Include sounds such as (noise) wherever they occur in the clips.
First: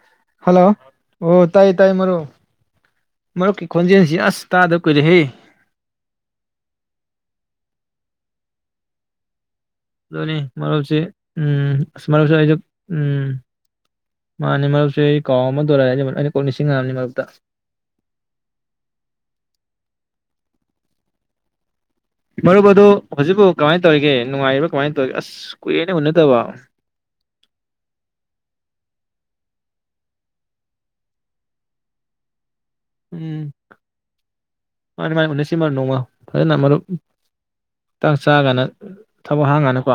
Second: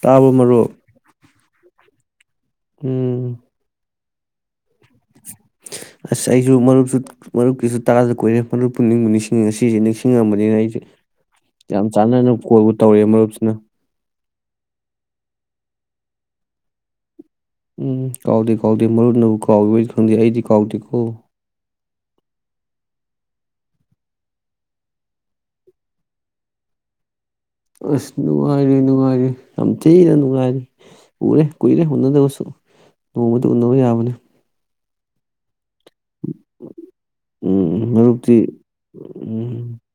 ꯇꯥꯕꯔꯣ ꯃꯔꯣꯛ ꯍꯜꯂꯣ ꯑꯣ ꯇꯥꯏ ꯇꯥꯏ ꯃꯔꯨꯞ ꯃꯔꯨꯞꯀꯤ ꯈꯣꯟ ꯖꯦꯟ (unintelligible) ꯑꯁ ꯇꯥꯗꯕ ꯀꯨꯏꯔꯦꯍꯦ ꯑ ꯑꯩꯁꯨ ꯃꯔꯨꯞꯁꯨ ꯃꯔꯨꯞꯀꯤꯁꯨ ꯇꯗ ꯀꯣꯏꯔꯦ ꯄꯨꯛꯅꯤꯡꯕꯨ ꯅꯤꯡꯁꯤꯡ ꯉꯁꯤ ꯁꯤꯁꯦ ꯑꯗꯨꯅꯤ ꯅꯤꯡꯁꯤꯡꯉꯝꯕꯅꯤꯅ ꯑꯩꯁꯦ ꯃꯔꯨꯞꯁꯦ ꯎꯝ ꯌꯥꯝ ꯑꯁ ꯆꯥꯟꯅꯅ ꯃꯔꯨꯞꯁꯦ ꯑꯩꯁꯨ ꯀꯣꯜꯕꯨ ꯇꯧꯔꯦ ꯎꯝ ꯃꯔꯨꯞꯁꯤꯅ ꯃꯥꯅꯦ ꯃꯔꯨꯞꯁꯦ ꯑꯩ ꯀꯥꯎ ꯑꯃꯗꯧꯔꯛꯑꯦꯅꯤ ꯃꯔ ꯑꯩꯅ ꯀꯣꯛ ꯂꯤꯁꯤꯡ ꯑꯉꯅꯤ ꯃꯔꯛꯇ ꯎꯝ ꯀꯥꯎꯗꯦ ꯀꯥꯎꯗꯦ ꯃꯔꯨꯅꯕꯨ ꯀꯥꯎꯕꯗꯤ ꯈꯪꯗꯦ ꯑꯩꯗꯤ ꯀꯥꯎꯗꯦ ꯀꯣ ꯃꯔꯨꯞ ꯑꯗꯨ ꯍꯧꯖꯤꯛꯐꯥꯎ ꯀꯃꯥꯏꯅ ꯇꯧꯔꯤꯒꯦ ꯅꯨꯡꯉꯥꯏꯔꯤꯕꯥ ꯀꯃꯥꯏꯅ ꯇꯧꯔꯤꯒꯦ ꯑꯁ ꯀꯨꯏꯔꯦꯅ ꯎꯨꯟꯅꯠꯇꯕ ꯑꯁ ꯅꯨꯡꯉꯥꯏꯔꯤ ꯅꯨꯡꯉꯥꯏꯔꯤ ꯌꯥꯝꯊꯤꯅ ꯅꯨꯡꯉꯥꯏꯔꯤ ꯎꯔꯦ ꯀꯨꯏꯔꯦ ꯑꯣꯟꯅꯗꯕꯁꯨ ꯅꯣꯡꯃꯗꯤ ꯎꯅꯕ ꯌꯥꯕꯅꯤ ꯃꯥꯅꯦ ꯃꯥꯥꯏ ꯎꯅꯥꯁꯦ ꯅꯣꯡꯃ ꯐꯖꯅ ꯃꯔꯨꯞ ꯎꯝ ꯍꯇꯥꯛ ꯃꯔꯨꯞꯇꯤ ꯆꯥꯒꯅ ꯊꯕꯛ ꯎꯝ ꯍꯥꯡꯉꯅꯗꯀꯣ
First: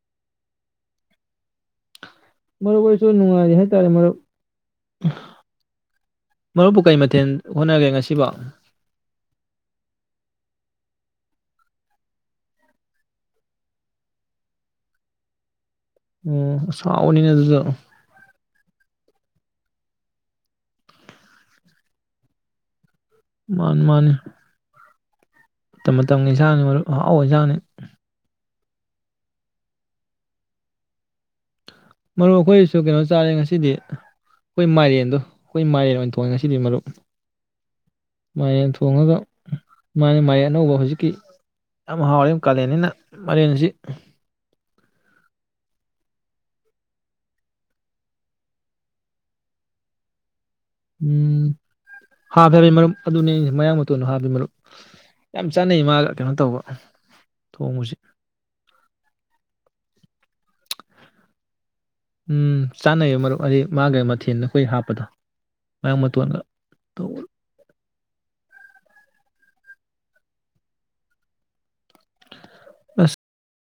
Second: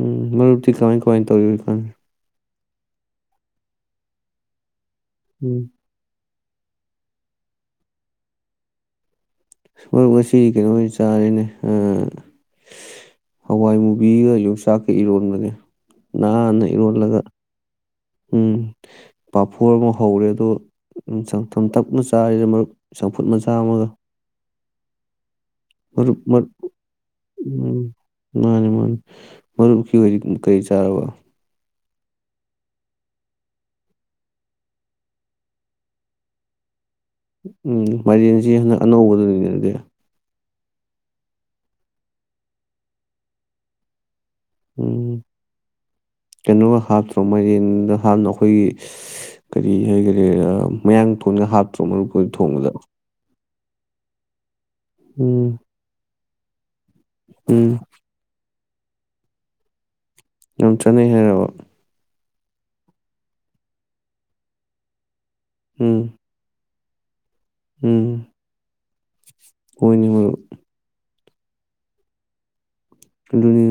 ꯎꯝ ꯃꯔꯨꯞꯇꯤ ꯀꯃꯥꯏ ꯀꯃꯥꯏꯅ ꯇꯧꯔꯤ ꯍꯧꯖꯤꯀꯥꯟ ꯃꯔꯨꯞ ꯑꯣꯏꯁꯨ ꯅꯨꯡꯉꯥꯏꯔꯤ ꯍꯥꯏꯇꯥꯔꯦ ꯃꯔꯨꯞ ꯎꯝ ꯃꯔꯨꯞꯄꯨ ꯀꯩ ꯃꯊꯦꯜ ꯍꯣꯠꯅꯒꯦ ꯉꯁꯤꯕꯣ ꯃꯔ ꯉꯁꯤꯗꯤ ꯀꯩꯅꯣ ꯑꯣꯏꯅ ꯆꯥꯔꯤꯅꯦ ꯍꯋꯥꯏ ꯃꯨꯕꯤꯒ ꯌꯣꯡꯆꯥꯛꯀ ꯏꯔꯣꯟꯕꯅꯦ ꯍꯥꯟꯅ ꯑꯣ ꯑꯁ ꯏꯔꯣꯜꯂꯒ ꯍꯥꯎꯕꯅꯤꯅꯦ ꯑꯗꯨꯁꯨ ꯎꯝ ꯄꯥꯐꯣꯔ ꯑꯃ ꯍꯧꯔꯦ ꯑꯗꯣ ꯆꯪꯊꯣꯝ ꯇꯞꯅ ꯆꯥꯔꯦꯗ ꯃꯔꯨꯞ ꯆꯝꯐꯨꯠ ꯃꯆꯥ ꯃꯥꯅꯤ ꯑꯃꯒ ꯃꯥꯅꯤ ꯃꯇꯝ ꯃꯇꯝꯒꯤꯟꯥꯡꯅꯤ ꯃꯔꯨꯞ ꯍꯑꯣ ꯌꯦꯟꯥꯡꯅꯤ ꯃꯔꯨꯞ ꯀ ꯑꯣꯏ ꯀꯔꯤ ꯆꯥꯔꯔꯕ ꯃꯔꯨꯞ ꯑꯩꯈꯣꯏꯁꯨ ꯀꯩꯅꯣ ꯆꯥꯔꯦ ꯉꯁꯤꯗꯤ ꯑꯩꯈꯣꯏ ꯃꯥꯏꯔꯦꯟꯗꯣ ꯑꯩꯈꯣꯏ ꯃꯥꯏꯔꯦꯟ ꯑꯣꯏꯅꯊꯣꯡꯉꯦ ꯉꯁꯤꯗꯤ ꯃꯔꯨꯞ ꯎꯝ ꯃꯥꯏꯔꯦꯟꯁꯤ ꯃꯥꯏꯔꯦꯟ ꯍꯟꯗꯛ ꯊꯣꯡꯉꯒ ꯑꯅꯧꯕꯗꯨꯅꯤꯅꯦ ꯃꯥꯅ ꯃꯥꯏꯔꯦꯟ ꯑꯅꯧꯕ ꯍꯧꯖꯤꯛꯀꯤ ꯌꯥꯝ ꯍꯥꯎꯔ ꯀꯥꯂꯦꯟꯅꯤꯅ ꯃꯩꯔꯦꯟꯁꯤ ꯎ ꯀꯩꯅꯣꯒ ꯍꯥꯞꯇ꯭ꯔꯣ ꯃꯔꯦꯟꯗ ꯍꯥꯞꯅ ꯑꯩꯈꯣꯏꯒꯤ ꯀꯔꯤ ꯍꯥꯏꯒꯗꯦꯥ ꯎꯝ ꯍꯥ ꯐꯔꯅꯤ ꯃꯔꯝ ꯑꯗꯨꯅꯦ ꯃꯌꯥꯡ ꯇꯣ ꯅꯍꯥꯥꯟꯕꯃꯨꯛ (inaudible) ꯌꯥꯝ ꯎꯝ ꯆꯥꯅꯩ ꯃꯥꯒ ꯀꯩꯅꯣ ꯇꯧꯕ ꯎꯝ ꯊꯣꯡꯕꯁꯤ ꯌꯥꯝ ꯆꯠꯅꯩ ꯍꯥꯏꯔꯕ ꯎꯝ ꯆꯥꯅꯩꯌꯦ ꯃꯔꯨꯞ ꯑꯩ ꯃꯥꯒ ꯃꯊꯦꯜꯗ ꯑꯩꯈꯣꯏ ꯍꯥꯞꯄꯗꯣ ꯎꯝ ꯃꯃꯠꯇ ꯋꯥ ꯇ (inaudible) ꯍꯅꯤ ꯍ ꯑꯁ ꯑꯗꯨꯅꯤ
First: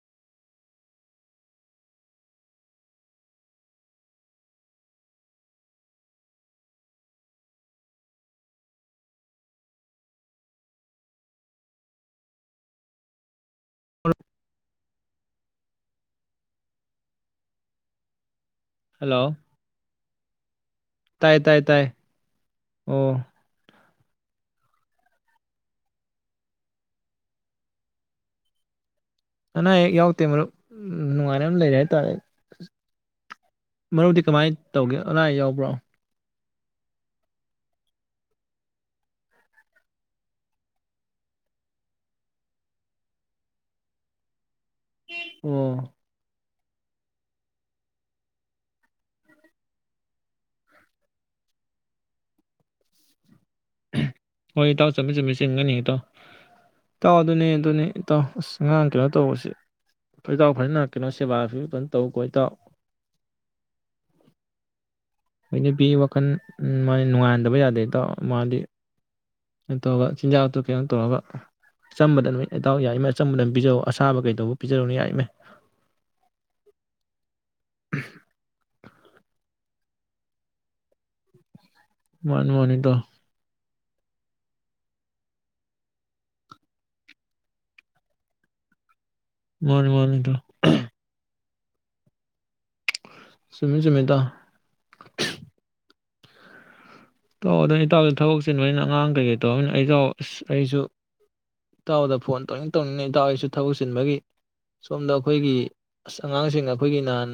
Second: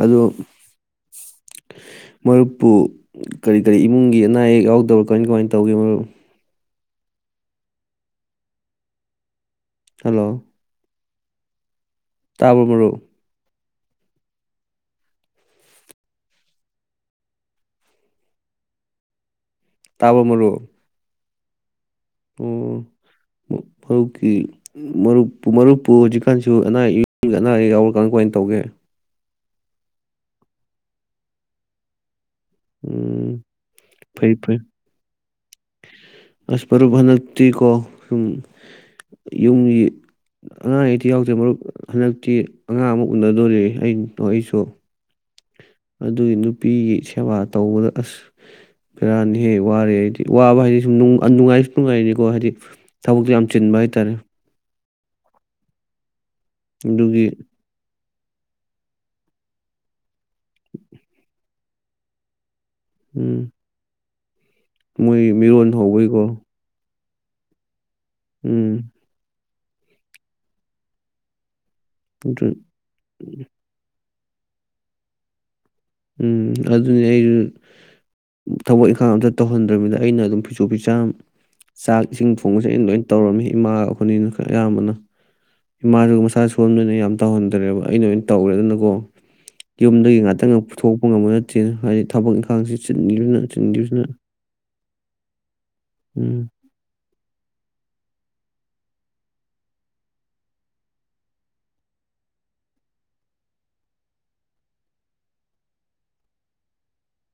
(inaudible) ꯑ ꯃꯔꯨꯞꯄꯨ ꯀꯔꯤ ꯀꯔꯤ ꯏꯃꯨꯡꯒꯤ ꯑꯅꯥ ꯑꯌꯦꯛ ꯌꯥꯎꯗꯕꯥ ꯀꯃꯥꯏ ꯀꯃꯥꯏꯅ ꯇꯧꯒꯦ ꯃꯔꯨꯞ ꯍꯜꯂꯣ ꯇꯥꯕ꯭ꯔꯣ ꯃꯔꯨꯞ ꯑ (unintelligible) (inaudible) ꯍꯜꯂꯣ ꯇꯥꯕꯔ ꯃꯔꯨꯞ ꯇꯥꯏ ꯇꯥꯏ ꯇꯥꯏ ꯎꯝ ꯑꯣ (inaudible) ꯃꯔꯨꯞꯀꯤ ꯃꯔꯨꯞꯨ ꯃꯔꯨꯞꯄꯨ ꯍꯧꯖꯤꯛꯀꯥꯟꯁꯨ ꯑꯅꯥ ꯑꯌꯦꯛ ꯑꯅꯥ ꯑꯌꯦꯛ ꯌꯥꯎꯔꯀꯥꯟ ꯀꯃꯥꯏꯅ ꯇꯧꯒꯦ ꯑꯅꯥ ꯑꯌꯦꯛ ꯌꯥꯎꯗꯦ ꯃꯔꯨꯞ ꯅꯨꯡꯉꯥꯏꯅ ꯑꯃ ꯂꯩꯔꯦ ꯍꯥꯏꯇꯥꯔꯦ ꯎꯝ ꯃꯔꯨꯗꯤ ꯐꯩ ꯀꯃꯥꯏꯅ ꯐꯩ ꯇꯧꯒꯦ ꯑꯅꯥ ꯑꯌꯥꯎꯕ ꯭ꯔꯣ ꯑꯁ ꯃꯔꯨꯞ ꯍꯟꯗꯛꯇꯤꯀꯣ ꯍꯨꯝ ꯌꯨꯝꯒꯤ ꯑꯅꯥ ꯑꯌꯦꯛꯇꯤ ꯌꯥꯎꯗ꯭ꯔꯦ ꯃꯔꯨꯞ ꯍꯟꯗꯛꯇꯤ ꯑꯉꯥꯡ ꯑꯃ ꯎꯅꯗꯣꯔꯤ ꯑ ꯑꯩꯁꯨ ꯑꯣ ꯑꯗꯨꯗ ꯏ ꯅꯨꯄꯤꯒꯤ ꯁꯦꯕꯥ ꯇꯧꯕꯗ ꯑꯁ ꯕꯦꯔꯥꯅꯤ ꯍꯦ ꯋꯥꯔꯦ ꯍꯥꯏꯗꯤ ꯋꯥꯕ ꯍꯥꯏꯗꯤ ꯁꯨꯝ ꯅꯨꯡꯉꯥꯏꯁꯨ ꯅꯨꯡꯉꯥꯏꯔꯤꯅꯤꯀꯣ ꯍꯥꯏꯗꯤ ꯊꯕꯛꯁꯨ ꯌꯥꯝ ꯆꯤꯟꯕ ꯍꯥꯏꯇꯥꯔꯦ ꯍꯣꯏ ꯏꯇꯥꯎ ꯆꯃꯤ ꯆꯨꯝꯃꯤ ꯆꯟꯒꯅꯤꯦꯇꯣ ꯇ ꯑꯗꯨ ꯑꯗꯨꯒꯤ ꯑꯗꯨꯅꯦ ꯑꯗꯨ ꯑꯗꯨꯅꯦ ꯏ ꯇꯥꯎ ꯑꯁ ꯑꯉꯥꯡ ꯀꯩꯅꯣ ꯇꯧꯕꯁꯤꯦ ꯀꯣꯏꯇꯥꯎ ꯐꯖꯅ ꯀꯩꯅꯣ ꯁꯦꯕꯥ ꯐꯤꯕ ꯐꯖꯅ ꯇꯧ ꯀꯣꯏ ꯇꯥꯎ ꯎꯝ ꯃꯣꯏ ꯃꯤꯔꯣꯟ ꯍꯧꯕꯩꯀꯣ ꯅꯅꯨꯡꯉꯟꯗꯕꯖꯗꯦ ꯇ ꯃꯥꯗꯤ ꯎꯝ ꯀꯩꯅꯣ ꯇꯧꯧꯕ ꯆꯤꯟꯖꯥꯛꯇꯨ ꯀꯩꯅꯣ ꯇꯧꯔꯒ ꯆꯝꯕꯗ ꯑꯗꯨ ꯅꯨꯃꯤ ꯏꯇꯥꯎ ꯌꯥꯏꯃꯅ ꯆꯝꯕꯗ ꯑꯗꯨꯝ ꯄꯤꯖꯔꯑꯣ ꯑꯁ ꯑꯁꯥꯕ ꯀꯩꯗꯧꯕ ꯄꯤꯖꯔꯨꯅ ꯌꯥꯏ ꯏꯃꯦ ꯎꯝ ꯑꯗꯨꯅꯤ ꯑꯩꯁꯨ ꯊꯕꯛ ꯏꯪꯈꯥꯡ ꯑꯝꯇ ꯇꯧꯍꯟꯗ꯭ꯔꯃꯤꯗ ꯑꯩꯅ ꯑꯗꯨꯝ ꯐꯤꯁꯨ ꯐꯤꯖꯥ ꯆꯥꯛ ꯏꯁꯤꯡ ꯃꯥꯅꯤ ꯊꯣꯡꯕꯁꯦ ꯃꯥꯅꯤ ꯑꯩꯅ ꯏꯇꯥꯎ ꯂꯣꯏꯅ ꯇꯧꯔꯝꯃꯤ ꯏꯃꯥꯒ ꯐꯅꯤꯅ ꯑꯌꯥꯝꯕꯅ ꯏꯃꯥꯁꯨ ꯃꯁꯥ ꯁꯣꯟꯣꯟꯗꯣꯏꯅ ꯌꯥꯝ ꯇꯧꯍꯟꯗ꯭ꯔꯦꯕ ꯑꯩꯅ ꯑꯣꯏꯅ ꯇꯧꯔꯦꯗꯅꯀꯣ ꯃꯥꯅꯤ ꯃꯥꯅꯤꯗ ꯉꯝꯕ ꯅꯠꯇꯦꯅ ꯍꯥꯏꯗꯤ ꯊꯕꯛ ꯏꯪꯈꯥꯡꯁꯤ ꯆꯅ ꯆꯨꯝꯃꯤ ꯆꯒꯤꯁꯅ ꯆꯨꯝꯃꯤ ꯏꯇꯥꯎ ꯎꯝ ꯏꯇꯥꯎꯗ ꯏꯇꯥꯎꯗ ꯊꯕꯛ ꯆꯤꯟꯕꯅꯤꯅ ꯑꯉꯥꯡ ꯀꯩꯀꯩ ꯇꯧꯅꯤꯅ ꯑꯩ ꯏꯇꯥꯎ ꯑꯁ ꯑꯩꯁꯨ ꯏꯇꯥꯎꯗ ꯐꯣꯟ ꯇꯧꯅꯤꯡ ꯇꯧꯅꯤꯡꯅ ꯏꯇꯥꯎ ꯑꯩꯁꯨ ꯊꯕꯛ ꯆꯤꯟꯕꯒꯤ ꯁꯣꯝꯗ ꯑꯩꯈꯣꯏꯒꯤ ꯑꯁ ꯑꯉꯥꯡꯁꯤꯡ ꯑꯩꯈꯣꯏꯒꯤ ꯅꯍꯥꯟ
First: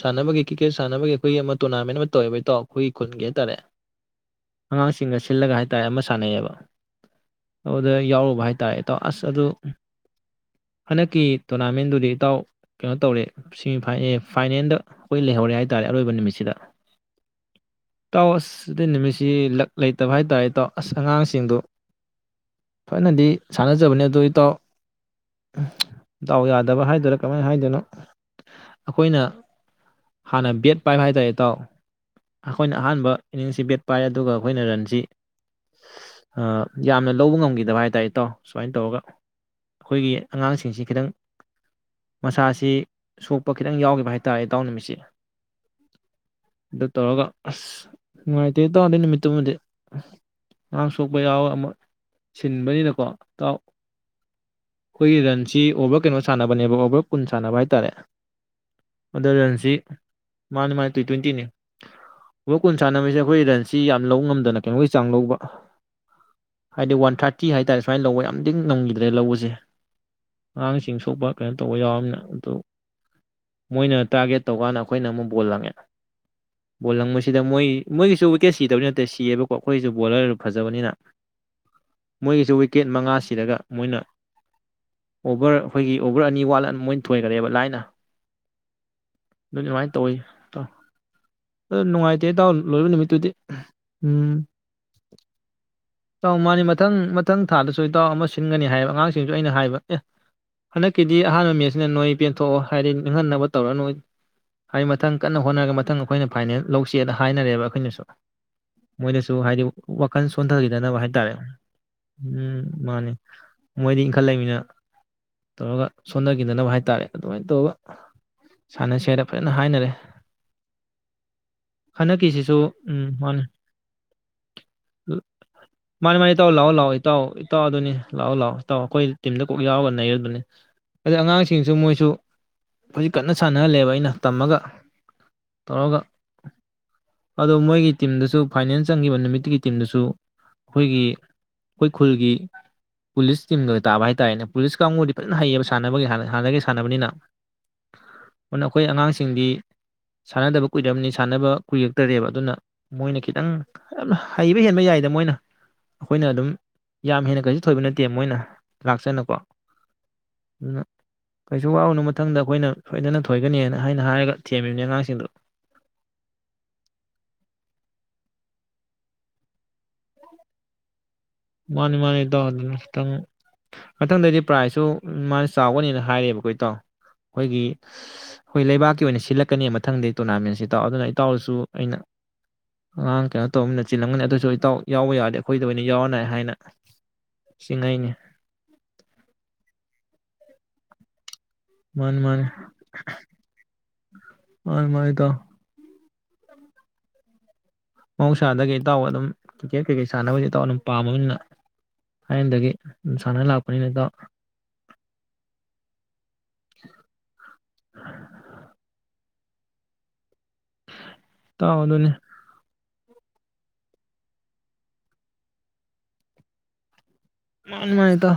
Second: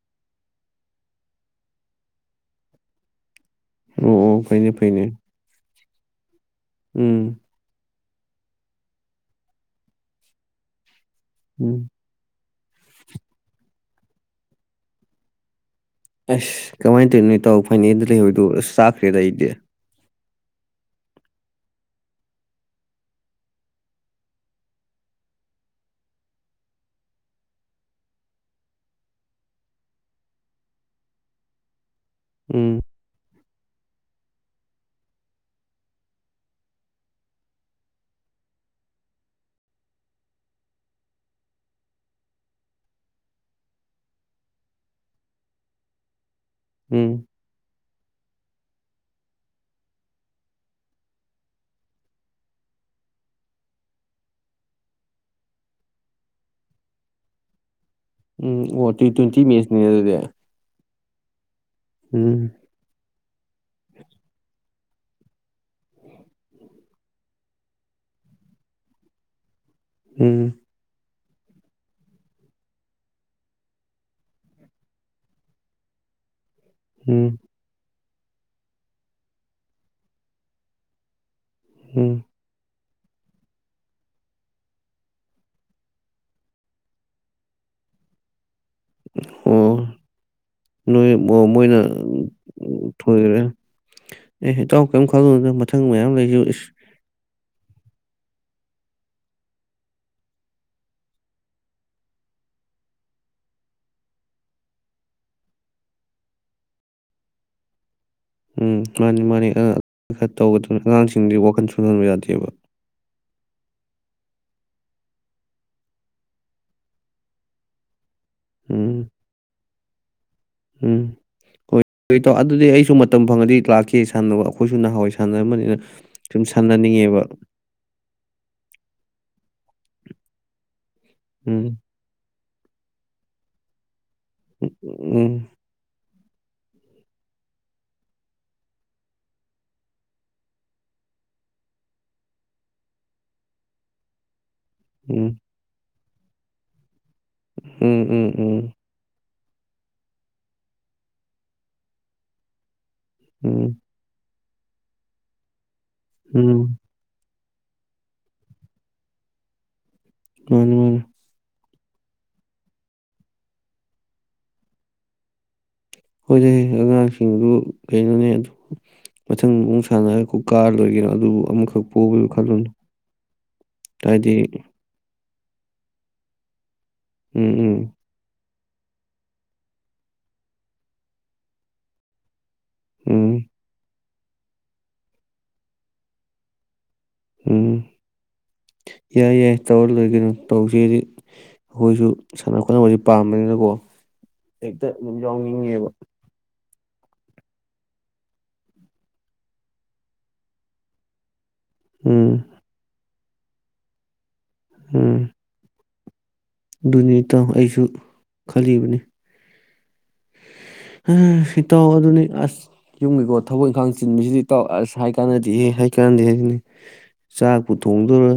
ꯁꯥꯟꯅꯕꯒꯤ ꯀ꯭ꯔꯤꯛꯀꯦꯠ ꯁꯥꯟꯅꯕꯒꯤ ꯑꯩꯈꯣꯏꯒꯤ ꯑꯃ ꯇꯣꯔꯅꯥꯃꯦꯟ ꯑꯃ ꯇꯧꯋꯦꯕ ꯏꯇꯥꯎ ꯑꯩꯈꯣꯏꯒꯤ ꯈꯨꯟꯒꯤ ꯍꯥꯏꯇꯥꯔꯦ ꯑꯣ ꯑꯣ ꯐꯩꯅꯦ ꯐꯩꯅꯦ ꯑꯉꯥꯡꯁꯤꯡꯒ ꯁꯤꯜꯂꯒ ꯍꯥꯏꯇꯥꯔꯦ ꯑꯃ ꯁꯥꯟꯅꯩꯌꯦꯕ ꯎꯝ ꯑꯗꯨꯗ ꯌꯥꯎꯔꯨꯕ ꯍꯥꯏꯇꯥꯥꯔꯦꯇꯣ ꯑꯁ ꯑꯗꯨ ꯍꯟꯗꯛꯀꯤ ꯎꯝ ꯇꯣꯔꯅꯥꯃꯦꯟꯗꯨꯗꯤ ꯏꯇꯥꯎ ꯀꯩꯅꯣ ꯇꯧꯔꯦ ꯐꯥꯏꯅꯦꯜꯗ ꯑꯩꯈꯣꯏ ꯂꯩꯍꯧꯔꯦ ꯍꯥꯏꯦ ꯑꯁ ꯀꯃꯥꯏꯅ ꯇꯧꯔꯤ ꯅꯣꯏ ꯇꯥꯎ ꯐꯅꯤꯗ ꯂꯩꯍꯣꯏꯗꯣ ꯑꯁ ꯑꯗꯨꯗꯩ ꯆꯥꯛꯈ꯭ꯔꯦꯗ ꯅꯨꯃꯤꯠꯁꯤ ꯑꯩꯗꯤ ꯂ ꯂꯩꯇꯕ ꯍꯥꯏꯇꯥꯔꯦ ꯏꯇꯥꯎ ꯑꯁ ꯑꯉꯥꯡꯁꯤꯡꯗꯨ ꯊꯣꯏꯅꯗꯤ ꯁꯥꯟꯅꯖꯕꯅꯤ ꯑꯗꯨ ꯏꯇꯥꯎ ꯏꯇꯥꯎ ꯌꯥꯗꯕ ꯍꯥꯏꯗꯣꯏꯔꯥ ꯀꯃꯥꯏꯅ ꯍꯥꯏꯗꯣꯏꯅꯣ ꯑꯩꯈꯣꯏꯅ ꯍꯥꯟꯅ ꯕꯦꯠ ꯄꯥꯏꯕ ꯍꯥꯏꯇꯥꯔꯦ ꯏꯇꯥꯎ ꯎꯝ ꯑꯩꯈꯣꯏꯅ ꯑꯍꯥꯟꯕ ꯏꯅꯤꯡꯁꯤ ꯕꯦꯠ ꯄꯥꯏꯔ ꯑꯗꯨꯒ ꯑꯩꯈꯣꯏꯅ ꯔꯟꯁꯤ ꯌꯥꯝꯅ ꯂꯧꯕ ꯉꯝꯈꯤꯗꯕ ꯍꯥꯏꯇꯥꯔꯦ ꯏꯇꯥꯎ ꯁꯨꯃꯥꯏꯅ ꯇꯧꯔꯒ ꯑꯩꯈꯣꯏꯒꯤ ꯑꯉꯥꯡꯁꯤꯡꯁꯤ ꯈꯤꯇꯪ ꯃꯁꯥꯁꯤ ꯁꯣꯛꯄ ꯈꯤꯇꯪ ꯌꯥꯎꯈꯤꯕ ꯍꯥꯏꯇꯥꯔꯦ ꯏꯇꯥꯎ ꯅꯨꯃꯤꯠꯁꯤꯦ ꯑꯗꯨ ꯎꯝ ꯇꯒ ꯑꯁ ꯅꯨꯡꯉꯥꯏꯇꯦ ꯇꯥꯎꯗꯩ ꯅꯨꯃꯤꯠꯇꯨꯃꯗꯤ ꯑꯔꯥꯡ ꯁꯣꯛꯄ ꯌꯥꯎꯋ ꯑꯃꯨ ꯁꯤꯟꯕꯅꯤꯅꯀꯣꯥꯎ ꯑꯩꯈꯣꯏꯒꯤ ꯔꯟꯁꯤ ꯑꯣꯚꯔ ꯀꯩꯅꯣ ꯁꯥꯟꯅꯕꯅꯦꯕ ꯑꯣꯚꯔ ꯀꯨꯟ ꯁꯥꯟꯅꯕ ꯍꯥꯏꯇꯥꯔꯦ ꯎꯝ ꯑꯣ ꯇ꯭ꯋ ꯇ꯭ꯋꯦꯟꯇꯤ ꯃꯦꯁꯅꯦꯅꯦ ꯑꯗꯨꯗꯤ ꯇ ꯇ꯭ꯋꯦꯟꯤꯅꯤ ꯎꯝ ꯆꯥꯟꯅꯃꯤꯁꯦ ꯑꯩꯈꯣꯏ ꯔꯟꯁꯤ ꯌꯥꯝ ꯂꯧꯕ ꯉꯝꯗꯅ ꯀꯩꯅꯣꯒꯤ ꯆꯥꯡ ꯂꯧꯕ ꯍꯥꯏꯗꯤ ꯋꯥꯟ ꯊꯥꯔꯇꯤ ꯍꯥꯏꯇꯥꯔꯦ ꯁꯨꯃꯥꯏꯅ ꯂꯧꯕ ꯌꯥꯝꯅꯗꯤꯛ ꯉꯪꯈꯤꯗ꯭ꯔꯦ ꯂꯧꯕꯁꯦ ꯎꯝ ꯑꯉꯥꯡꯁꯤꯡ ꯁꯣꯛꯄ ꯀꯩꯅꯣ ꯇꯧꯕ ꯌꯥꯎꯝꯅ ꯑꯗꯨ ꯃꯣꯏꯅ ꯇꯥꯔꯒꯦꯠ ꯇꯧꯀꯥꯟꯗ ꯑꯩꯈꯣꯏꯅ ꯑꯃꯨꯛ ꯕꯣꯜ ꯂꯪꯉꯦ ꯣꯂꯪ ꯃ ꯎꯝ ꯁꯤꯗ ꯃꯣꯏ ꯃꯣꯏꯒꯤꯁꯨ ꯋꯤꯀꯦꯠ ꯁꯤꯗꯕꯅꯤ ꯅꯠꯇꯦ ꯁꯤꯌꯦꯕꯀꯣ ꯑꯩꯈꯣꯏꯒꯤꯁꯨ ꯕꯣꯂꯔ ꯐꯖꯕꯅꯤꯅ ꯎꯝ ꯃꯣꯏꯁꯨ ꯃꯉꯥꯁꯤꯗꯒ ꯃꯣꯏꯅ ꯑꯣꯚꯔ ꯑꯩꯈꯣꯏꯒꯤ ꯑꯣꯚꯔ ꯑꯅꯤ ꯋꯥꯠꯂ ꯃꯣꯏꯅ ꯊꯣꯏꯈꯔꯦꯕ ꯂꯥꯏꯅ ꯑꯗꯨ ꯑꯣ ꯑꯗꯨꯃꯥꯏꯅ ꯇꯧꯋꯤ ꯏꯇꯥꯎ ꯅꯨꯡꯉꯥꯏꯇꯦ ꯏꯇꯧꯁꯨ ꯎ ꯊꯣꯏꯈ꯭ꯔꯦ ꯑꯦ ꯏꯇꯥꯎ ꯀꯔꯤꯝ ꯈꯟꯒꯅꯨꯗ ꯃꯊꯪ ꯃꯌꯥꯝ ꯂꯩꯁꯤ ꯑꯣꯏ ꯏꯇꯥꯎꯎ ꯑꯃ ꯁꯤꯟꯒꯅꯤ ꯍꯥꯏꯕ ꯑꯉꯥꯡꯁꯤꯡꯁꯨ ꯑꯩꯅ ꯍꯥꯏꯕ ꯑꯦ ꯍꯟꯗꯛꯀꯤꯗꯤ ꯑꯍꯥꯟꯕ ꯃꯦꯠꯁꯤꯅ ꯅꯣꯏ ꯄꯦꯟꯊꯣꯛꯑꯣ ꯍꯥꯏꯗꯤ ꯅꯤꯡꯍꯟꯅꯕ ꯇꯧꯔ ꯅꯣꯏ ꯍꯥꯏꯗꯤ ꯃꯊꯪ ꯀꯟꯅ ꯍꯣꯠꯅꯔꯒ ꯃꯊꯪ ꯑꯩꯈꯣꯏꯅ ꯐꯥꯏꯅꯦꯜ ꯂꯧꯁꯦ ꯊꯥꯏꯅꯔꯦꯕ ꯑꯩꯈꯣꯏꯅꯁꯨ ꯎꯝ ꯃꯥꯅꯤ ꯃꯣꯏꯗꯁꯨ ꯃꯥꯅꯤ ꯍꯥꯏꯗꯤ ꯋꯥꯈꯜ ꯈꯔ ꯇꯧꯒꯗꯅ ꯁꯣꯟꯊꯈꯤꯗꯅꯕ ꯍꯥꯏꯇꯥꯔꯦ ꯑꯉꯥꯡꯁꯤꯡꯗꯤ ꯋꯥꯈꯜ ꯁꯣꯡꯊꯥꯍꯟꯕ ꯌꯥꯗꯦꯕ ꯎꯝ ꯃꯥꯅꯤ ꯃꯣꯏꯗꯤ ꯏꯟꯈꯠꯂꯛꯏꯕꯅꯤꯅ ꯇꯧꯔꯒ ꯁꯣꯟꯊꯈꯤꯗꯅꯕ ꯍꯥꯏ ꯇꯥꯔꯦ ꯑꯗꯨꯃꯥꯏꯅ ꯇꯧꯔꯒ ꯎꯝ ꯁꯥꯟꯅꯁꯦ ꯍꯥꯏꯗ ꯐꯖꯅ ꯍꯥꯏꯅꯔꯦ ꯎꯝ ꯍꯣꯏ ꯍꯟꯗꯛꯀꯤꯁꯤꯁꯨ ꯑꯗꯨꯗꯤ ꯑꯩꯁꯨ ꯎꯝ ꯃꯇꯝ ꯃꯥꯅꯦ ꯐꯪꯉꯗꯤ ꯂꯥꯛꯈꯤ ꯁꯥꯟꯅꯕ ꯑꯩꯈꯣꯏꯁꯨ ꯅꯍꯥꯟꯋꯥꯏ ꯁꯥꯟꯅꯔꯝꯕꯅꯤꯅ ꯃꯥꯅꯦ ꯃꯥꯅꯦ ꯁꯨꯝ ꯏꯇꯥꯎ ꯂꯥꯛꯑꯣ ꯂꯥꯛꯑꯣ ꯏꯇꯥꯎ ꯁꯥꯟꯅꯅꯤꯡꯉꯦꯕ ꯏꯇꯥꯎ ꯑꯗꯨꯅꯤ ꯂꯥꯛꯑꯣ ꯂꯥꯛꯑꯣ ꯏꯇꯥꯎ ꯑꯩꯈꯣꯏ ꯇꯤꯝꯗ ꯀꯣꯛ ꯌꯥꯎꯒ ꯅꯩꯗꯨꯅꯤ ꯑꯗꯩ ꯑꯉꯥꯡꯁꯤꯡꯁꯨ ꯎꯝ ꯃꯣꯏꯁꯨ ꯍꯧꯖꯤꯛ ꯀꯟꯅ ꯁꯥꯟꯅꯍꯜꯂꯦꯕ ꯑꯩꯅ ꯇꯝꯃꯒ ꯎꯝ ꯇꯧꯔꯒ ꯑꯗꯣ ꯃꯣꯏꯒꯤ ꯇꯤꯝꯗꯁꯨ ꯐꯥꯏꯅꯦꯜ ꯆꯪꯈꯤꯕ ꯅꯨꯃꯤꯠꯇꯨꯒꯤ ꯇꯤꯝꯗꯁꯨ ꯑꯩꯈꯣꯏꯒꯤ ꯑꯩꯈꯣꯏ ꯈꯨꯜꯒꯤ ꯄꯨꯂꯤꯁ ꯇꯤꯝꯒ ꯇꯥꯕ ꯍꯥꯏꯇꯥꯥꯔꯦꯅꯦ ꯄꯨꯂꯤꯁ ꯀꯥꯡꯕꯨ ꯎꯝ ꯐꯖ ꯍꯩꯌꯦꯕ ꯁꯥꯟꯅꯕꯒꯤ ꯍꯅ ꯍꯥꯟꯅꯗꯒꯤ ꯁꯥꯟꯅꯕꯅꯤꯅ ꯎꯝ ꯎꯝ ꯎꯝ ꯁꯤꯡꯗꯤ ꯁꯥꯟꯅꯗꯕ ꯀꯨꯏꯔꯔꯕꯅꯤ ꯁꯥꯟꯅꯕ ꯀꯨꯌꯦꯛꯇꯔꯦꯕ ꯑꯗꯨꯅ ꯃꯣꯏꯅ ꯈꯤꯇꯪ ꯎꯝ ꯌꯥꯝ ꯍꯩꯕ ꯍꯦꯟꯕ ꯌꯥꯏꯗ ꯃꯣꯏꯅ ꯑꯩꯈꯣꯏꯅ ꯑꯗꯨꯝ ꯎꯝ ꯌꯥꯝ ꯍꯦꯟꯅ ꯀꯩꯁꯨ ꯊꯣꯏꯕ ꯅꯠꯇꯦ ꯃꯣꯏꯅ ꯂꯥꯛꯁꯟꯕ ꯃꯥꯅꯤ ꯃꯥꯅꯤ (unintelligible) ꯋꯥꯎꯅ ꯃꯊꯪꯗ ꯑꯩꯈꯣꯏꯅ ꯁꯣꯏꯗꯅ ꯊꯣꯏꯒꯅꯤꯅ ꯍꯥꯏꯅ ꯍꯥꯏꯔꯒ ꯊꯦꯝꯃꯤꯕꯅꯤ ꯑꯉꯥꯡꯁꯤꯡꯗꯨꯣ ꯍꯣꯏꯗꯤ ꯑꯉꯥꯡꯁꯤꯡꯗꯨ ꯀꯩꯅꯣꯅꯦ ꯑꯗꯨ ꯃꯊꯪ ꯁꯥꯟꯅꯔ ꯀꯥꯔꯗ ꯑꯣꯏꯒꯦ ꯃꯥꯅꯤ ꯃꯥꯅꯤ ꯏꯇꯥꯎ ꯑꯗꯨꯅꯦ ꯈꯤꯇꯪ ꯍꯥꯏꯗꯤ ꯃꯊꯪꯗꯩꯗꯤ ꯄ꯭ꯔꯥꯏꯖꯁꯨ ꯎꯝ ꯃꯥꯅ ꯆꯥꯎꯅꯦꯅ ꯍꯥꯏꯔꯦꯕ ꯀꯣ ꯏꯇꯥꯎ ꯎꯝ ꯑꯩꯈꯣꯏꯒꯤ ꯎꯝ ꯍꯣꯏ ꯂꯩꯕꯥꯛꯀꯤ ꯑꯣꯏꯅ ꯁꯤꯜꯂꯛꯀꯅꯤ ꯃꯊꯪꯗ ꯇꯣꯔꯅꯥꯃꯦꯟꯁꯤ ꯏꯇꯥꯎ ꯑꯗꯨꯅ ꯏꯇꯥꯎꯔꯁꯨ ꯑꯩꯅ ꯑ ꯎꯝ ꯀꯩꯅꯣ ꯇꯧꯕ ꯆꯤꯂꯝꯒꯅꯤ ꯑꯗꯨꯁꯨ ꯏꯇꯥꯎ ꯌꯥꯎꯕ ꯌꯥꯔꯗꯤ ꯑꯩꯈꯣꯏꯗ ꯑꯣꯏꯅ ꯌꯥꯎꯌꯣꯅꯦ꯫ ꯍꯥꯏꯅ ꯎꯝ ꯆꯤꯡꯉꯛꯏꯅꯤ ꯌꯥꯏ ꯌꯥꯏ ꯇꯧꯔ ꯂꯣꯏꯔꯦ ꯀꯩꯅꯣ ꯇꯧꯁꯦꯗꯤ ꯑꯩꯈꯣꯏꯁꯨ ꯃꯥꯅꯤ ꯃꯥꯅꯤ ꯁꯥꯟꯅ ꯈꯣꯠꯅꯕꯁꯦ ꯄꯥꯝꯕꯅꯤꯅꯀꯣ ꯍꯦꯛꯇ ꯃꯥꯅꯤ ꯃꯥꯅꯤ ꯑꯗꯨꯝ ꯏꯇꯥꯎ ꯌꯥꯎꯅꯤꯡꯉꯦꯕ ꯃꯍꯧꯁꯥꯗ ꯀꯩ ꯏꯇꯥꯎ ꯑꯗꯨꯝ ꯀ꯭ꯔꯤꯛꯀꯦꯠ ꯀꯩꯀꯩ ꯁꯥꯟꯅꯕꯁ ꯏꯇꯥꯎ ꯑꯗꯨꯝ ꯄꯥꯝꯃꯕꯅꯤꯅ ꯎꯝ ꯊꯥꯏꯅꯗꯒꯤ ꯁꯥꯟꯅ ꯂꯥꯛꯄꯅꯤꯅꯗ ꯎꯝ ꯑꯗꯨꯅꯤ ꯏꯇꯥꯎ ꯑꯩꯁꯨ ꯈꯜꯂꯤꯕꯅꯤ ꯏꯇꯥꯎ ꯑꯗꯨꯅꯤ ꯑꯁ ꯌꯨꯝꯒꯤꯀꯣ ꯊꯕꯛ ꯏꯪꯈꯥꯡ ꯆꯤꯟꯕꯁꯤꯗ ꯏꯇꯥꯎ ꯑꯁ ꯍꯥꯏ ꯀꯥꯟꯅꯗꯦꯍꯦ ꯍꯥꯏ ꯀꯥꯟꯅꯗꯦ ꯍꯥꯏꯅꯤ ꯆꯥꯛꯄꯨ ꯃꯥꯅꯤ ꯃꯥꯅꯤ ꯊꯣꯡꯗꯣꯏꯔ ꯏꯇꯥꯎ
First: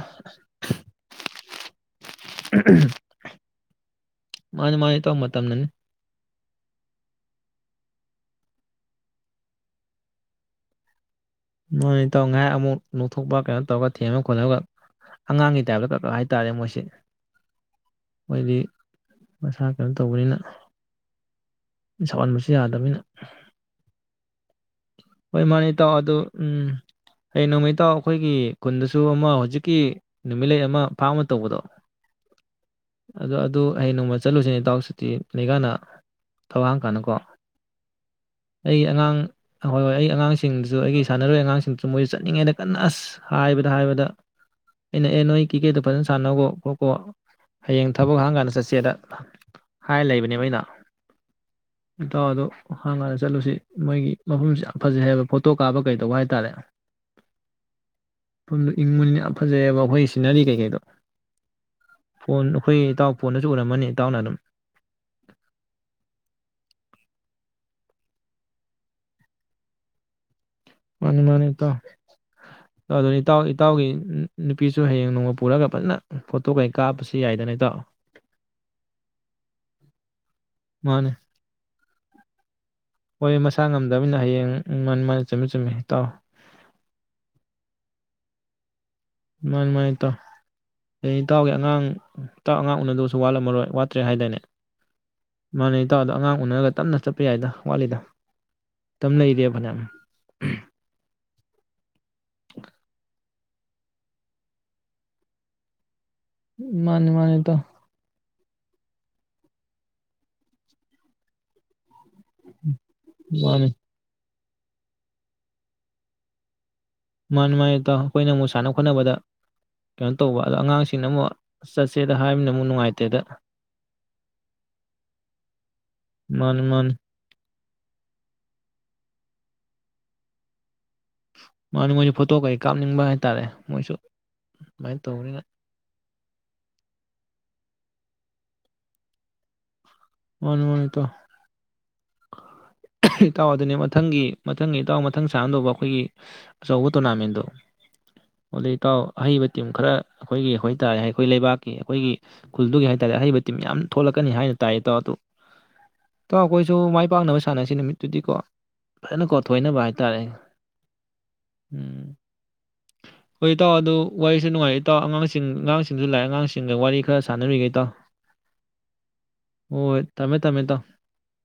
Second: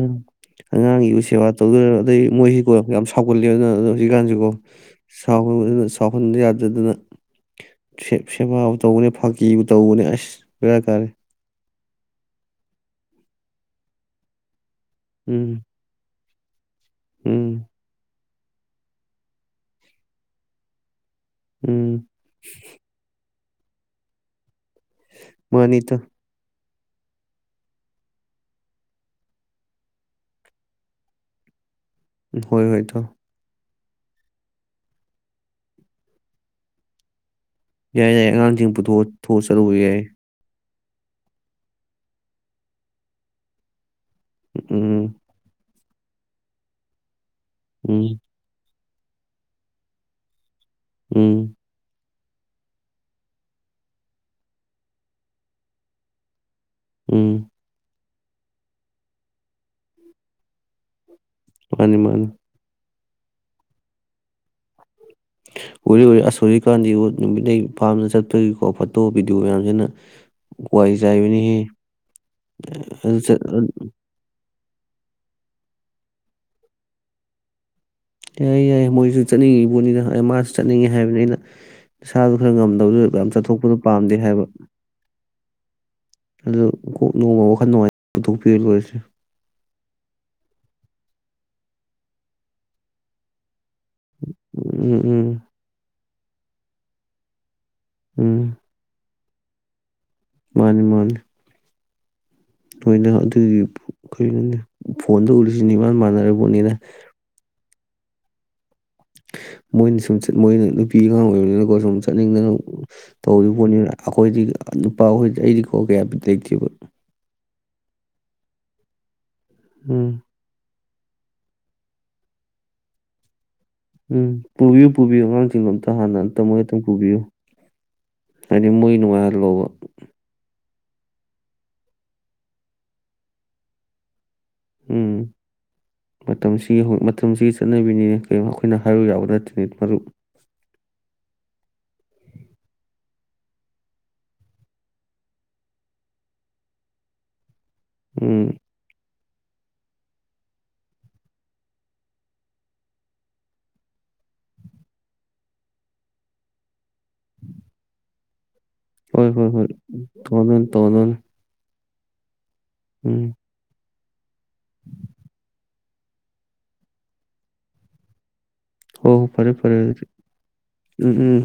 ꯑꯉꯥꯡꯒꯤꯕꯨ ꯁꯦꯕꯥ ꯇꯧꯗꯨꯏꯔ ꯑꯗꯩ ꯃꯣꯏꯁꯤꯀꯣ ꯌꯥꯝ ꯁꯥꯎꯒꯠꯂꯦꯕ ꯑꯗꯨꯅ ꯑꯗꯣ ꯍꯧꯖꯤꯛꯀꯥꯟꯁꯤꯀꯣꯅ ꯃꯥꯅꯤ ꯃꯥꯅꯤ ꯏꯇꯥꯎ ꯃꯇꯝꯅꯅꯤ ꯁꯥꯎꯍꯟꯕ ꯌꯥꯗꯦ ꯑꯗꯨꯅ ꯁꯦꯕꯥꯕꯨ ꯇꯧꯕꯅꯦ ꯐꯥꯒꯤꯕꯨ ꯇꯧꯕꯅꯦ ꯑꯁ ꯚꯦꯔꯥ ꯀꯥꯔꯦ ꯃꯥꯅꯦ ꯏꯇꯥꯎ ꯉꯥꯏꯍꯥꯛ ꯑꯃꯨꯛ ꯅꯣꯛꯊꯣꯛꯄ ꯀꯩꯅꯣ ꯇꯧꯔꯒ ꯊꯦꯝꯃ ꯈꯣꯠꯂꯒ ꯑꯉꯥꯡꯒꯤ ꯎꯝ ꯇꯥꯏꯞꯇ (unintelligible) ꯇꯥꯔꯦ ꯃꯣꯏꯁꯦ ꯎꯝ꯫ ꯃꯣꯏꯗꯤ ꯃꯁꯥ ꯀꯩꯅꯣ ꯇꯧꯕꯅꯤꯅ꯫ ꯎꯝ ꯁꯧꯍꯟꯕꯁꯨ ꯌꯥꯗꯕꯅꯤꯅ꯫ ꯍꯣꯏ ꯃꯥꯅꯤ ꯏꯇꯥꯎ ꯑꯗꯨ ꯎꯝ꯫ ꯑꯦ ꯅꯣꯡꯃ ꯏꯇꯥꯎ ꯑꯩꯈꯣꯏꯒꯤ ꯈꯨꯟꯗꯁꯨ ꯑꯃ ꯍꯧꯖꯤꯛꯀꯤ ꯅꯨꯃꯤꯠꯂꯩ ꯑꯃ ꯐꯥꯝ ꯑꯃ ꯇꯧꯕꯗꯣ ꯎꯝ ꯍꯣꯏ ꯍꯣꯏ ꯏꯇꯥꯎ꯫ ꯑꯗꯣ ꯑꯗꯨ ꯍꯌꯦꯡ ꯅꯣꯡꯃ ꯆꯠꯂꯨꯖꯦ ꯏꯇꯥꯎ ꯁꯨꯇꯤ ꯂꯩꯀꯥꯟꯗ ꯊꯕꯛ ꯍꯥꯡꯀꯥꯟꯗꯀꯣ꯫ ꯌꯥꯏ ꯌꯥꯏ ꯑꯉꯥꯡꯁꯤꯡ ꯄꯨꯊꯣꯛ ꯑ ꯊꯣꯛꯑ ꯆꯠꯂꯨꯕ ꯌꯥꯏ꯫ ꯑꯗꯨ ꯑꯩꯒꯤ ꯁꯥꯟꯅꯔꯣꯏ ꯑꯉꯥꯡꯁꯤꯡꯁꯨ ꯃꯣꯏꯁꯨ ꯆꯠꯅꯤꯡꯉꯦꯅ ꯀꯟꯅ ꯍꯥꯏꯕꯗ ꯍꯥꯏꯕꯗ꯫ ꯑꯩꯅ ꯎꯝ ꯑꯦ ꯅꯣꯏ ꯀꯦꯀꯦꯗꯣ ꯐꯖꯅ ꯁꯥꯟꯅꯒꯣ ꯀꯣꯀꯣ ꯍꯌꯦꯡ ꯊꯕꯛ ꯎꯝ ꯍꯥꯡꯀꯥꯟꯗ ꯆꯠꯆꯦꯗ꯫ ꯍꯥꯏ ꯂꯩꯕꯅꯦꯕ ꯑꯩꯅ꯫ ꯎꯝ꯫ ꯏꯇꯥꯎ ꯑꯗꯣ ꯍꯥꯡꯉꯒ ꯆꯠꯂꯨꯖꯤ ꯃꯣꯏꯒꯤ ꯃꯐꯝꯁꯦ ꯌꯥꯝ ꯐꯖꯩ ꯍꯥꯏꯕ ꯐꯣꯇꯣ ꯀꯥꯞꯄ ꯀꯩꯗꯧꯕ ꯍꯥꯏꯇꯥꯔꯦ꯫ ꯎꯝ꯫ ꯃꯐꯝꯗꯨ ꯏꯪꯕꯅꯤꯅ ꯌꯥꯝ ꯐꯖꯩꯑꯦꯕ ꯑꯩꯈꯣꯏꯒꯤ ꯁꯤꯟꯅꯔꯤ ꯀꯩꯀꯩꯗꯣ꯫ ꯃꯥꯅꯤ ꯃꯥꯅꯤ ꯐꯣꯟ ꯑꯩꯈꯣꯏꯒꯤ ꯏꯇꯥꯎ ꯐꯣꯟꯗꯖꯨ ꯎꯔꯝꯃꯅꯤ ꯏꯇꯥꯎꯅ ꯑꯗꯨꯝ꯫ ꯎ ꯎꯔꯤ ꯑꯁꯣꯔꯤꯀꯥꯟꯗꯤ ꯅꯨꯃꯤꯠꯡ ꯄꯥꯝꯅ ꯆꯠꯄꯒꯤꯀꯣ ꯐꯣꯇꯣ ꯚꯤꯗꯤꯑꯣ ꯃꯌꯥꯝꯁꯤꯅ ꯋꯥꯏ ꯃꯥꯅꯤ ꯃꯥꯅꯤ ꯆꯥꯏꯕꯅꯤꯍꯦ ꯏꯇꯥꯎ ꯑꯗꯨꯅꯤ ꯑꯗꯨ ꯆꯠ ꯏꯇꯥꯎ ꯑꯗꯨ ꯏꯇꯥꯎꯒꯤ ꯅꯨꯄꯤꯁꯨ ꯍꯌꯦꯡ ꯅꯣꯡꯃ ꯄꯨꯔꯒ ꯐꯖꯅ ꯐꯣꯇꯣ ꯀꯩ ꯀꯥꯞꯄꯁꯨ ꯌꯥꯏꯗꯅꯇꯣ ꯌꯥꯏꯦ ꯌꯥꯏꯦ ꯃꯣꯏꯁꯨ ꯆꯠꯅꯤꯡꯉꯤ ꯄꯣꯠꯅꯤꯅ ꯃꯥꯁꯨ ꯆꯠꯅꯤꯡꯉꯦ ꯃꯥꯅꯤ ꯍꯥꯏꯕꯅꯤ ꯑꯩꯅ ꯏꯁꯥꯗꯣ ꯈꯔ ꯉꯝꯗꯦ ꯇꯗꯨ ꯌꯥꯝ ꯍꯣꯏ ꯃꯁꯥ ꯆꯠꯊꯣꯛꯄꯗꯨ ꯄꯥꯝꯗꯦ ꯉꯝꯗꯕꯅꯤꯅ ꯍꯥꯏꯕ ꯍꯌꯦꯡ ꯎꯝ ꯃꯥꯅꯤ ꯃꯥꯅꯤ ꯆꯨꯝꯃꯤ ꯆꯨꯝꯃꯤ ꯏꯇꯥꯎ ꯑꯗꯨ ꯀꯣꯛ ꯅꯅꯨꯡꯃ ꯋꯥꯈꯜ ꯅꯨꯡꯉꯥꯏ ꯄꯨꯊꯣꯛꯄꯤ ꯌꯦꯜ ꯂꯣꯏꯖꯦ ꯃꯥꯏ ꯃꯃꯥꯏ ꯇꯥꯎ (inaudible) ꯏꯇꯥꯎꯒꯤꯦ ꯑꯉꯥꯡ ꯏꯇꯥꯎ ꯑꯉꯥꯡ ꯎꯅꯗꯕꯁꯨ ꯋꯥꯠꯂꯝꯃꯔꯣꯏ ꯆꯠꯇ꯭ꯔꯦ ꯍꯥꯏꯗꯅꯦ ꯎꯝ ꯎꯝ ꯃꯥꯅꯦ ꯇꯗ ꯑꯉꯥꯡ ꯎꯅꯔꯒ ꯇꯞꯅ ꯆꯠꯄ ꯌꯥꯏꯗ ꯋꯥꯠꯂꯤꯗ ꯎꯝ ꯇꯝ ꯂꯩꯔꯦꯕꯅꯃꯤ ꯃꯥꯅꯤ ꯃꯥꯅꯤ ꯅꯣꯏꯅ ꯑꯗꯨꯒꯤ ꯀꯅꯣꯅꯦ ꯐꯣꯟ ꯇ ꯎꯔꯤꯁꯤꯅꯦ ꯏ ꯃꯥ ꯃꯥꯟꯅ ꯃꯥꯅꯤ ꯃꯥꯅꯤ ꯇ ꯃꯣꯏꯅ ꯁꯨꯝꯠ ꯃꯣꯏꯅ ꯅꯨꯄꯤ ꯑꯉꯥꯡ ꯑꯣꯏꯕꯅꯤꯅꯀꯣ ꯁꯨꯝ ꯆꯠꯅꯤꯡꯗꯅ ꯇꯧꯔꯤꯕ ꯃꯥꯅꯤ ꯄꯣꯠꯅꯤꯅ ꯑꯩꯈꯣꯏꯗꯤ ꯅꯨꯄꯥꯍꯣꯏꯗꯤ ꯑꯩꯗꯤ ꯀꯣ ꯀꯌꯥꯐꯤ ꯂꯩꯇꯦꯕ ꯅꯨꯡꯉꯥꯏ ꯑꯩꯈꯣꯏꯅ ꯑꯃꯨꯛ ꯁꯥꯟ ꯈꯣꯠꯅꯕꯗ ꯀꯩꯅꯣ ꯎꯝ ꯇꯧꯕ ꯑꯗꯣ ꯑꯉꯥꯡꯁꯤꯡ ꯑꯩꯅ ꯑꯃꯨꯛ ꯆꯠꯁꯦꯗ ꯍꯥꯏꯕꯅꯤꯅ ꯑꯃꯨꯛ ꯅꯨꯡꯉꯥꯏꯇꯦꯗ ꯎꯝ ꯄꯨꯕꯤꯌꯨ ꯄꯨꯕꯤꯌꯨ ꯑꯉꯥꯡꯁꯤꯡꯗꯣ ꯑꯝꯇ ꯍꯥꯟꯅ ꯑꯝꯇ ꯃꯣꯏ ꯃꯥꯅꯤ ꯑꯇꯪ ꯃꯥꯅꯤ ꯄꯨꯕꯤꯌꯨ ꯍꯥꯏꯗꯤ ꯃꯣꯏ ꯅꯨꯡꯉꯥꯏꯍꯜꯂꯕ ꯃꯥꯅꯤ ꯃꯣꯏꯁꯨ ꯐꯣꯇꯣ ꯀꯩ ꯀꯥꯞꯅꯤꯡꯕ ꯍꯥꯏꯇꯥꯥꯔꯦ ꯃꯣꯏꯁꯨ ꯑꯗꯨꯃꯥꯏꯅ ꯎꯝ ꯇꯧꯕꯅꯤꯅ ꯃꯇꯝꯁꯤꯒꯤ ꯃꯇꯝꯁꯤꯒꯤ ꯆꯠꯅꯕꯤꯅꯤꯅꯦ ꯀꯩꯣ ꯃꯈꯣꯏꯅ ꯍꯥꯏꯔꯨ ꯌꯥꯕ ꯅꯠꯇ꯭ꯔꯅꯤ ꯃꯔꯨꯞ ꯋꯥꯅ ꯋꯥꯅꯤ ꯇ ꯏꯇꯥꯎ ꯑꯗꯨꯅꯦ ꯃꯊꯪꯒꯤ ꯃꯊꯪꯒꯤ ꯏꯇꯥꯎ ꯃꯊꯪ ꯆꯍꯗꯧꯕ ꯑꯩꯈꯣꯏꯒꯤ ꯑꯆꯧꯕ ꯇꯣꯔꯅꯥꯃꯦꯟꯗꯣ ꯎꯝ ꯑꯣꯗꯀꯥꯎ ꯑꯍꯩꯕ ꯇꯤꯝ ꯈꯔ ꯑꯩꯈꯣꯏꯒꯤ ꯑꯣꯏꯇꯥꯥꯔꯦ ꯑꯩꯈꯣꯏ ꯂꯩꯕꯥꯛꯀꯤ ꯑꯩꯈꯣꯏꯒꯤ ꯈꯨꯜꯗꯨꯒꯤ ꯍꯥꯏꯇꯥꯥꯔꯦ ꯑꯍꯩꯕ ꯇꯤꯝ ꯌꯥꯝ ꯊꯣꯛꯂꯛꯀꯅꯤ ꯍꯥꯏꯅ ꯇꯥꯏ ꯇ ꯑꯩꯈꯣꯏꯁꯨ ꯃꯥꯏ ꯄꯥꯛꯅꯕ ꯁꯥꯟꯅꯁꯤ ꯅꯨꯃꯤꯠꯇꯨꯗꯤꯀꯣ ꯍꯣꯏ ꯐꯖꯅꯀꯣ ꯍꯣꯏ ꯍꯣꯏ ꯊꯣꯏꯅꯕ ꯍꯥꯏꯇꯥꯔꯦ ꯇꯅꯣꯟ ꯇꯅꯣꯟ ꯎꯝ ꯍꯣꯏꯇꯥ ꯑ ꯑꯗꯨ ꯋꯥꯔꯤꯁꯦ ꯅꯨꯡꯉꯥꯏꯇꯥꯎ ꯑꯉꯥꯡꯁꯤꯡ ꯑꯉꯥꯡꯁꯤꯡ ꯁꯤꯡꯁꯨ ꯂꯥꯏꯔꯤ ꯑꯉꯥꯡꯁꯤꯡꯒ ꯋꯥꯔꯤ ꯈꯔ ꯁꯥꯟꯅꯔꯤꯈꯩ ꯇꯥꯎ ꯍ ꯍꯣ ꯐꯔꯦ ꯐꯔꯦ ꯑꯗꯨꯗꯤ ꯏꯇꯥꯎ ꯎꯝ ꯎꯝ